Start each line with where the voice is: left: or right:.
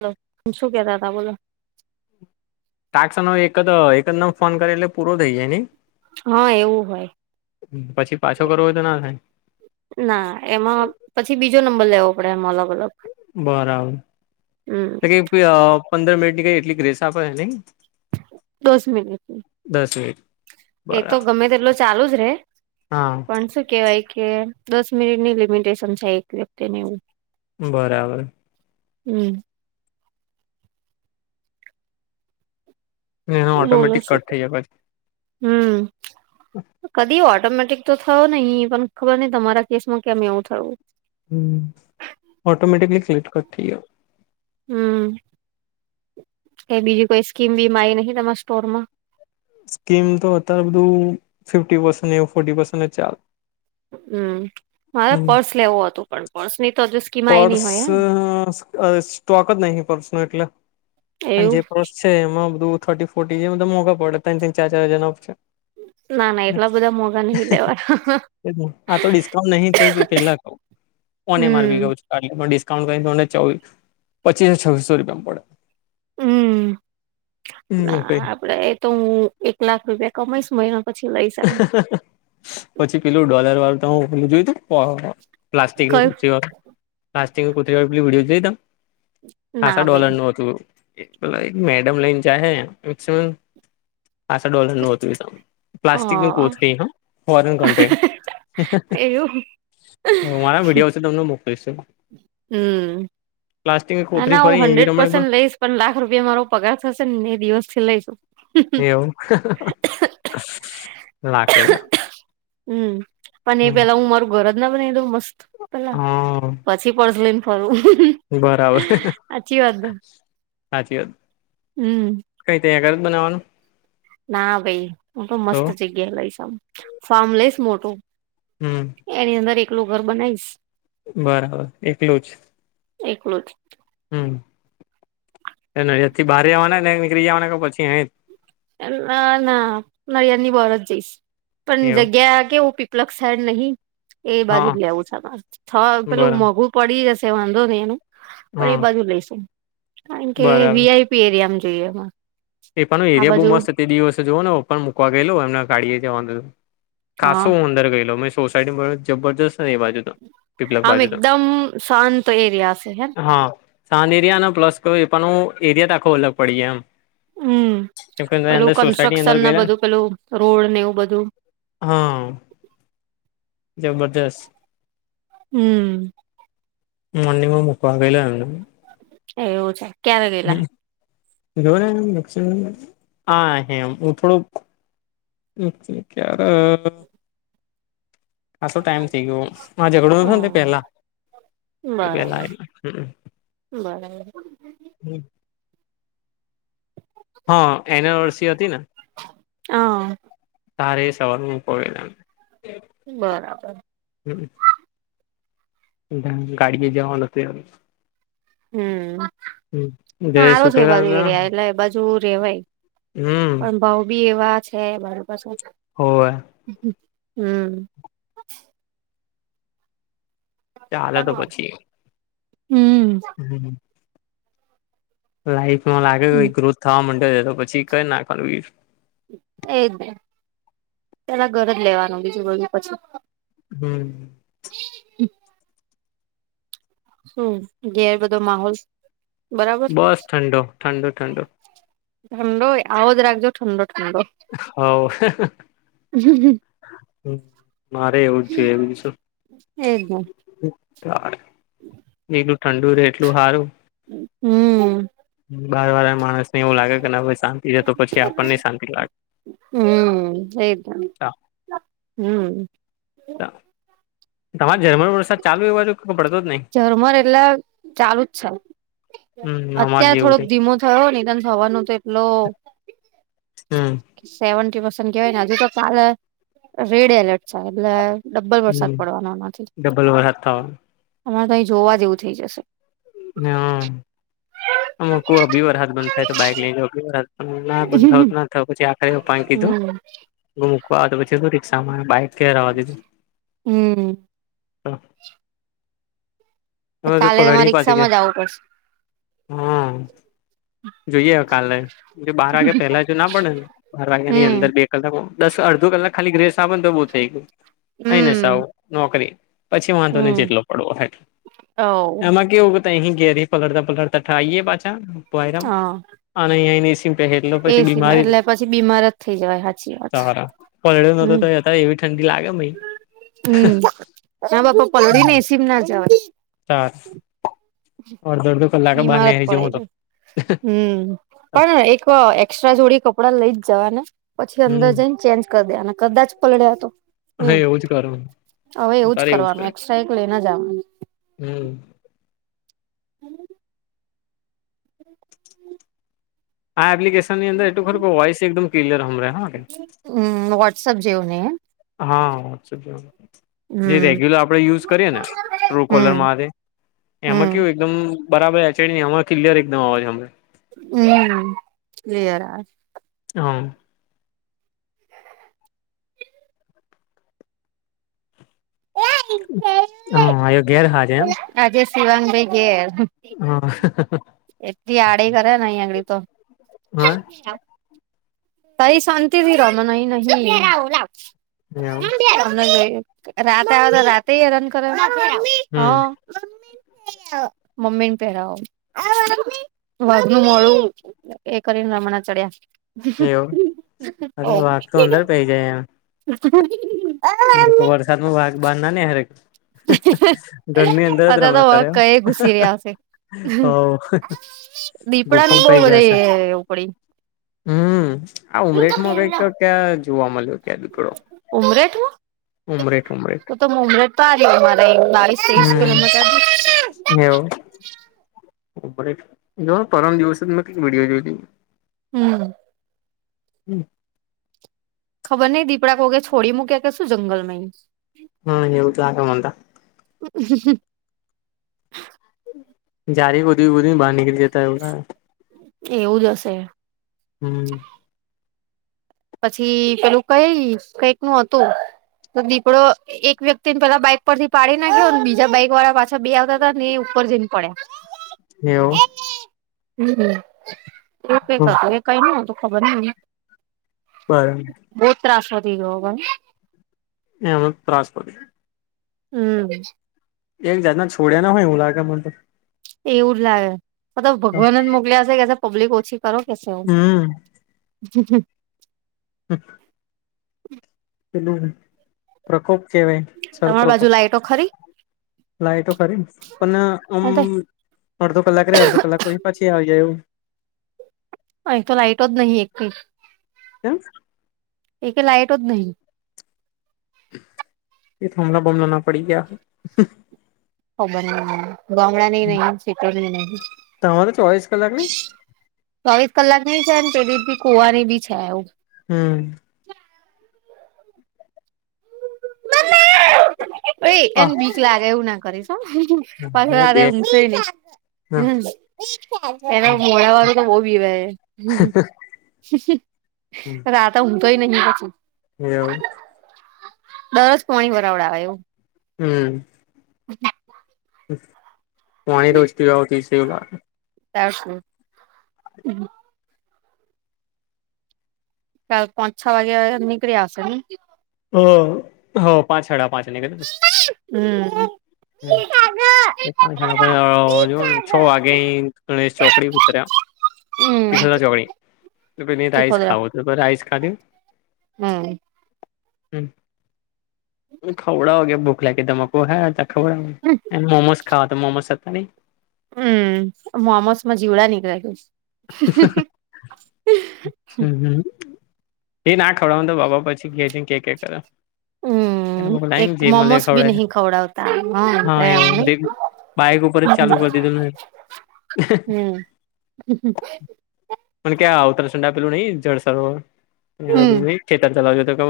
right: Hello શું કેતા હતા બોલો
left: ટાસનો એક એકદમ ફોન કરે એટલે પૂરો થઇ જાય ને
right: હા એવું હોય
left: પછી પાછો કરવો હોય તો ના થાય
right: ના એમાં પછી બીજો નંબર લેવો પડે એમ અલગ અલગ
left: બરાબર
right: હમ
left: તો કઈ પંદર મિનિટ ની કઈ એટલી ગ્રેસ આપે નહી
right: દસ મિનિટની
left: દસ મનિટ
right: એ તો ગમે તેટલો ચાલુ જ રે
left: હા
right: પણ શું કેવાય કે દસ મિનિટની લિમિટેશન થાય એક વખતેને એવું
left: બરાબર
right: હમ
left: હ હા
right: બોલો
left: ઓટોમેટિક
right: શું
left: કટ થઈ જાય પછી
right: હમ કદી ઓટોમેટિક તો થયો નહી પણ ખબર નહ તમારા કેસમાં કેમ એવું થયવું
left: હ ઓટોમેટિકલી ક્લક્ટ કરઠી
right: હમ એ બીજી કોઈ સ્કીમ બી મા આવી નહી તમારા સ્ટોર માં
left: સ્કીમ તો અત્યારે બધું ફિફી પ ફોર્ પ ચાલ
right: હમ મારે પર્સ લેવું હતું પણ પર્સ ની તો હજ સ્કીમાય નની
left: પર્સ
right: હોય હે
left: અ સ્ટોક જ ન પર્સ ન એટલે અને
right: એવું
left: જે પર્સ એમાં બધું થર્ટી ફોર્ટીધા મોકો પડે ત ચાર ચાર હજાર ના છે
right: હમ [unintelligible] ના ના એટલા બધા મોઘા નહિ લેવા
left: એજ ને. આ તો કોને મારવી
right: હમ
left: ગયો છે કારલે ડિસ્કાઉન્ટ કરીને પચીસો છવવીસો રૂપિયામાં પડે
right: હમ ના
left: પડે
right: આપડે તો હું એક લાખ રૂપિયા કમઈશ મહિના પછી લઈ જમ
left: હમ પછી પેલું ડોલર વાળું તો હું પેું જોયું તું પ્લાસ્ટિક
right: કયું
left: પચી વાળું પ્લાસ્ટિક કુત વિડીયો લઈ તમ ખાસ
right: ના
left: ડોલર
right: ભાઈ
left: નું હતું એક મેડમ લાઈન ચા મેક્સમમ આા ડોલર નું હતું
right: અ
left: પ્લાસ્ટિક ની કોથરી હા ફોરન કંન્ટ્રી
right: એવું
left: મારા વિડીયો છે તમને મોકલીશું
right: હમ ના
left: કોથરી
right: ના હું
left: ફરી એવી
right: હંડ્રેડ
left: રમણી
right: પર્સેન્ટ લઈશ પણ લાખ રૂપિયા મારો પગાર થશે ને એ દિવસ થી લઈશું
left: એવમ લાકડીેલા [unintelligible]
right: હમ પણ એ પેલા હું મારું ઘર જ ના બને એ તો મસ્ત
left: હા
right: સી પડ ફરું [unintelligible]
left: બરાબર
right: સાચી વાત ને
left: સાચી વાત
right: હમ
left: કઈ ત અં કરે જ બનાવાનું
right: ના ભઈ હું તો મસ્ત જગ્યાએ લઈશ આમ. ફાર્મ લઈશ મોટું.
left: હમ
right: એની અંદર એકલું ઘર બનાઈશ.
left: બરાબર. એકલું જ?
right: એકલું જ.
left: હમ. એને અહિયાંથી બહાર આવાના ને નીકળી જવાના કે પછી અહીં જ
right: ના ના નળિયાદની બર જ જઈશ.
left: જ
right: પણ
left: એવું
right: જગ્યા કેવું ફી પલક શહેર નહીં એ બાજુ
left: હા
right: જ લેવું છે માર. થ પેલું
left: બરાબર
right: મોઘું પડી જશે વાંધો નહી એનું. પણ
left: હા
right: એ બાજુ લઈશું. કારણ કે
left: બરાબર
right: વીઆઈ પી એરિયામાં જોઈએ માર.
left: એ પણ એરિયા બહુ મસ્ત તે દિવસે જોવો ને માર પપ્પાને મૂકવા ગયેલો એમને ગાડીએ જવાનું તો.
right: હા
left: ખાસો હું અંદર ગયેલો મેં સોસાયટી જબરજસ્ત હે એ બાજુ તો. પીપલક
right: આમ
left: બાજુ તો
right: એકદમ શાંત એરિયા છે હેન?
left: શાંત એરિયા અને પ્લસ કઈ એ પણ હું એરિયા જ આખો અલગ પડી જાય એમ.
right: હમ
left: કેમ કે
right: પેલું
left: અંદર સોસાયટી અંદર
right: કન્સ્ટ્રક્શનને
left: ગયેલા ને
right: બધું પેલું, રોડ ને એવું બધું.
left: હા જબરજસ્ત.
right: હમ
left: મોર્નિંગમાં મૂકવા ગયેલો એમને.
right: એવું છે. ક્યારે ગયેલા
left: હમ જો ને [inaudible] આહે એમ ઉ થોડુંક [inaudible] ક્યાર અ ખાસો ટાઈમ થઇ ગયો. માર ઝઘડો થયો ને તે
right: હમ
left: પેલા પેલા
right: બરાબર
left: [inaudible] હમ અ
right: બરાબર.
left: હમ હા એનવર્સી હતી ને.
right: હા
left: તારે સવારમાં મૂકવા ગયેલો એમ.
right: બરાબર.
left: હમ અમ ગાડીએ જવાનું હતું એમ.
right: હમ
left: એમ જય
right: હારો છે એ બાજુ
left: સુટેલા
right: એરિયા એટલે એ બાજુ રેવાય.
left: હમ
right: એમ ભાવ બી એવા છ છે વરી પાસું
left: હોવે.
right: હમ
left: ચાલે તો પછી.
right: હમ
left: હમ લાઈફમાં લાગે છે ગ્રોથ થવા માંડ્યો છે તો પછી કર નાખવાનું ઈ.
right: એજ ને. પેલા ઘર જ લેવાનું બીજું બધું પછી.
left: હમ
right: [inaudible] શું ઘેર બધો માહોલ બરાબર?
left: બસ ઠંડો ઠંડો ઠંડો
right: ઠંડો એ આવો જ રાખજો ઠંડો ઠંડો.
left: હોવ. હમ મારે એવું જ બીજું શું.
right: એજ ને
left: બીજું ઠંડુ રે એટલું હારું.
right: અ હમ
left: હમ બારવાળા માણસને એવું લાગે કે ના ભાઈ શાંતિ છે તો પછી આપણને શાંતિ લાગે.
right: હમ એજ ન. હમ
left: તમારે ઝરમર વરસાદ ચાલુ એબાજુ પડતો જ નહીં
right: ઝરમર એટલે ચાલુ જ છે
left: હમ અમારે
right: અત્યારે
left: જેવું થ
right: થોડોક ધીમો. થયો નિતો સવારનું તો એટલો.
left: હમ.
right: સેવી પસ કેવાય ને હજુ તો કાલે રેડ એલર્ટ છે એટલે. ડબ્બલ વરસાદ
left: હમ
right: પડવાનો નથી
left: ડબલ વરસાદ
right: અમારે અહી જોવા જેવું થઈ જશે.
left: હ અ ક અબી વાર હાથ બંધ થાય તો બાઈક લઈ જા અી વાર હાથ. ના બંધ થ ના થયો પછી આખરે પા કીધું
right: હમ
left: મૂકવા તો પછી રિક્ષા માં બાઈક. કે રેવા દીધી
right: હમ.
left: હ તો
right: કાલે તમારે
left: પલડી પાજ ગ.
right: રિક્ષામાં જ આવવું પડશે
left: હા જોઈએ કાલે બાર વાગે પહેલા જ. ના પડેને બાર વાગ્યા ની અંદર
right: હમ
left: બે કલાક દસ અડધો કલાક ખાલી ગ્રેસ ના તો બહુ થઈ ગયું. અહીને
right: હમ
left: સાવું નોકરી પછી વાંધો ને
right: હમ
left: જેટલો પડવો હોય એટલો
right: ઓ
left: એમાં કેવું અહી ઘે ર પલળતા પલળતા ઠાઈએ પાછા ભોયરા.
right: હા
left: અને અહી આઇ એસી એટલો પછી
right: એસીમાં
left: બીમારી
right: એટલે પછી બીમાર જ થઈ જવાય સાચી વાત
left: સારા પલ્યો નતો
right: હમ
left: તો. હવે એવી ઠંડી લાગે
right: હમ હ બાપા પલળીને એસીમ ના જવાનું.
left: તાર અડધો અડધો કલાક
right: બીમાર
left: બાને આવી જ હું તો.
right: પડે હમ. પણ એક એક્સ્ટ્રા જોડી કપડાં લઈ જ જવા ને. પછી અંદર
left: હમ
right: જઈને ચેન્જ કરી દે અને કદાચ પલડ્યા તો.
left: હ
right: એવું
left: જ કરું
right: હવે એવું જ કરવાનું એક્સ્ટ્રા એક લેઈને જવાનું.
left: હમ.
right: હમ.
left: આ એપ્લિકેશનની અદર એટલુ ખરુ વોઈસ એકદમ ક્લિયર હભરાય
right: હમ વોટ્સઅપ જેવુ નહીં એમ
left: હા. જે
right: હમ
left: રેગ્યુલર આપણે યુઝ
right: હમ
left: કરીએ ને ટ્રુ કોલર
right: હમ
left: માં એમાં
right: હમ
left: કેવું એકદમ. બરાબર એચડી એમા ક્લિયર એકદમ અવાજ હભળાય
right: હમ કલીયર આવે
left: હમ હા એયો ઘેર હાજ એમ.
right: આજે શીવાંગ ભ ઈ ઘેર
left: હા.
right: એલી આડ કરે નહી અગડી તો.
left: હા.
right: હા. તઈ શાંતિથી રમન ન
left: એવ
right: રમાય. રાત આવે તો રાતે હેરાન કર હ.
left: હમ
right: મમ્મી ને પહેરાવ [unintelligible] એ કરીને રમણા ચડ્યા.
left: એવું અ વાતો અંદર પે જાય એમ
right: હ.
left: હ તો વરસાદ ન વાઘ બાર ના ને હરે. ઘરની અંદર જ
right: અત્યારે તો
left: રમ્યા કરે.
right: વક કઈ ઘુસી રહ્યા હશે.
left: હોવ
right: દીપડા ની
left: ગુફામાં
right: બહુ
left: પઈ
right: રે
left: ગયા છે
right: ઉપડી.
left: હમ આ ઉમરેઠમાં કઈક ક્યાં જોવા મળ્યો ક્યાં દુકડો.
right: [unintelligible]
left: ઉમરેઠ
right: [inaudible]
left: હમ
right: કિલોમીટર
left: એવું [unintelligible] વિડીયો જોઈલી
right: હમ
left: હમ
right: ખબર નઈ દીપડા કોકે છોડી મૂક્યા કે શું જંગલમાં એ
left: હમ એવું [unintelligible]
right: હ હ
left: [unintelligible]
right: એવું જ હશે
left: હમ
right: પછી પેલું કઈ કઈક નું હતું તો દીપડો એક વ્યક્તિ ને પેલા બાઈક પરથી પાડી નાખ્યો અને બીજા બાઈક વાળા પાછા બે આવતા હતા ને એ ઉપર જઈને પડ્યા [inaudible]
left: એવું
right: હમ
left: હ,
right: [inaudible]
left: [unintelligible]
right: બો ત્રાસ વધી ગીયો હવે
left: એનો જ તાસ પડે
right: હમ
left: એક જાતના છોડ્યા ના હોય એવું લાગે મનેતો
right: એવું જ લાગે મતલબ
left: તો
right: ભગવાન જ મોકલ્યા હશે કે પબ્લિક ઓછી કરો કે છેું [inaudible]
left: હમ હમ પેલું પ્રકોપ કેવાય છ
right: તમારી બાજુ
left: પ્રકોપ
right: લાઈટો ખરી
left: લાઈટો ખરીને પન અમ
right: અહીં
left: અડધો કલાક રેય અડધો કલાક પહી પાછી આવી જાય એવું
right: [unintelligible]
left: કેમ
right: [unintelligible]
left: [unintelligible] ના પડી ગયા હોય તમારે ચોવીસ કલાક ની
right: [inaudible] ચોવીસ કલાક [inaudible]
left: હમ હા હ બે
right: [inaudible]
left: હા
right: હમ એના મોડા વાળું તો બો બીવાય હ [unintelligible]
left: એવું
right: [unintelligible] એવું
left: હમ
right: [inaudible]
left: [unintelligible]
right: [inaudible] ચાર પાંચ છ વાગે નીકળ આવસે નઈ
left: હ હ પાંચ હાડા પાંચ [unintelligible]
right: હમ
left: હમ [unintelligible] વાગે ગણેશ ચોકડી ઉતર્યા
right: હમ
left: ખ ચોકડી પેલી રાઈસ ખાવું તો રાઈસ ખાધ
right: હા
left: હ ખવડાવો કે ભૂખ લ કે તમાકુ હ ખવડાવ
right: હા
left: મોમોસ ખાવા તો મોમોસ હતા ન
right: હમ મોમોસ માં જીવડા નીકળ્યું.
left: હચ હમ એ ના ખવડાવ તો બાપા પછી ક છે કે ક કરે લ
right: હમ એક
left: જ મ
right: મોમોસ બી
left: ખવડે
right: નહી ખવડાવતા
left: હા એવું
right: એમ
left: બાઈક ઉપર જ ચાલુ કરીતી તું ન
right: હમ
left: પણ ક્યાં અવતરસંડ આપ પેલું નહી જળસરોેલું
right: હમ હમ
left: નહી. છેતર ચલાવજો તો કે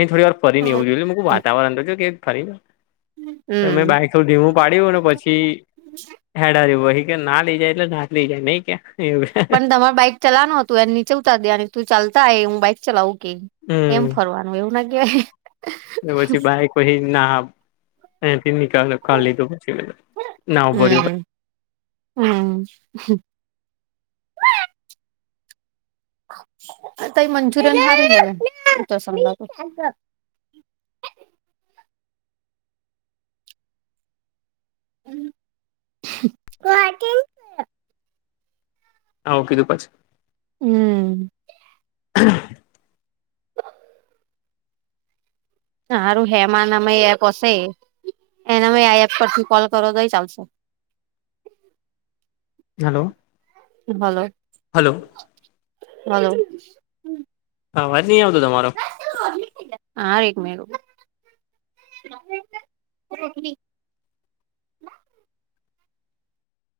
left: એ થોડી વાર ફરી ને એવું જોઈુંકું વાતાવરણ તોજ કે ફરી તમે બાઈક થું ધીમું પાડ્યું ને પછી હેડાર્યું કે ના લઈ જાય એટલે નાથ લઈ જાય નહી કે એવું
right: પણ તમારે બાઈક ચલાવનો હતું એને નીચવતા દે અને તું ચાલતા એ હું બાઈક ચલાવું કે
left: હમ
right: એમ ફરવાનું એવું ના કહેવાય
left: પછી બાાયકહી ના એથી નીકળ લીધ પછી ના ભર્યું
right: હમ હમ તઈ મંચુરિયન મા તો સમજા ગુવાહાટી
left: હા કીધું પછી
right: હમ
left: હા
right: સારું હેમા નામાં એપ હશે એને આ એપ પરથી કોલ કરો દઈ ચાલસે
left: હલો
right: ભલો
left: હલો
right: હલો
left: હા વાજ નહી આવતો તમારો
right: હારે મે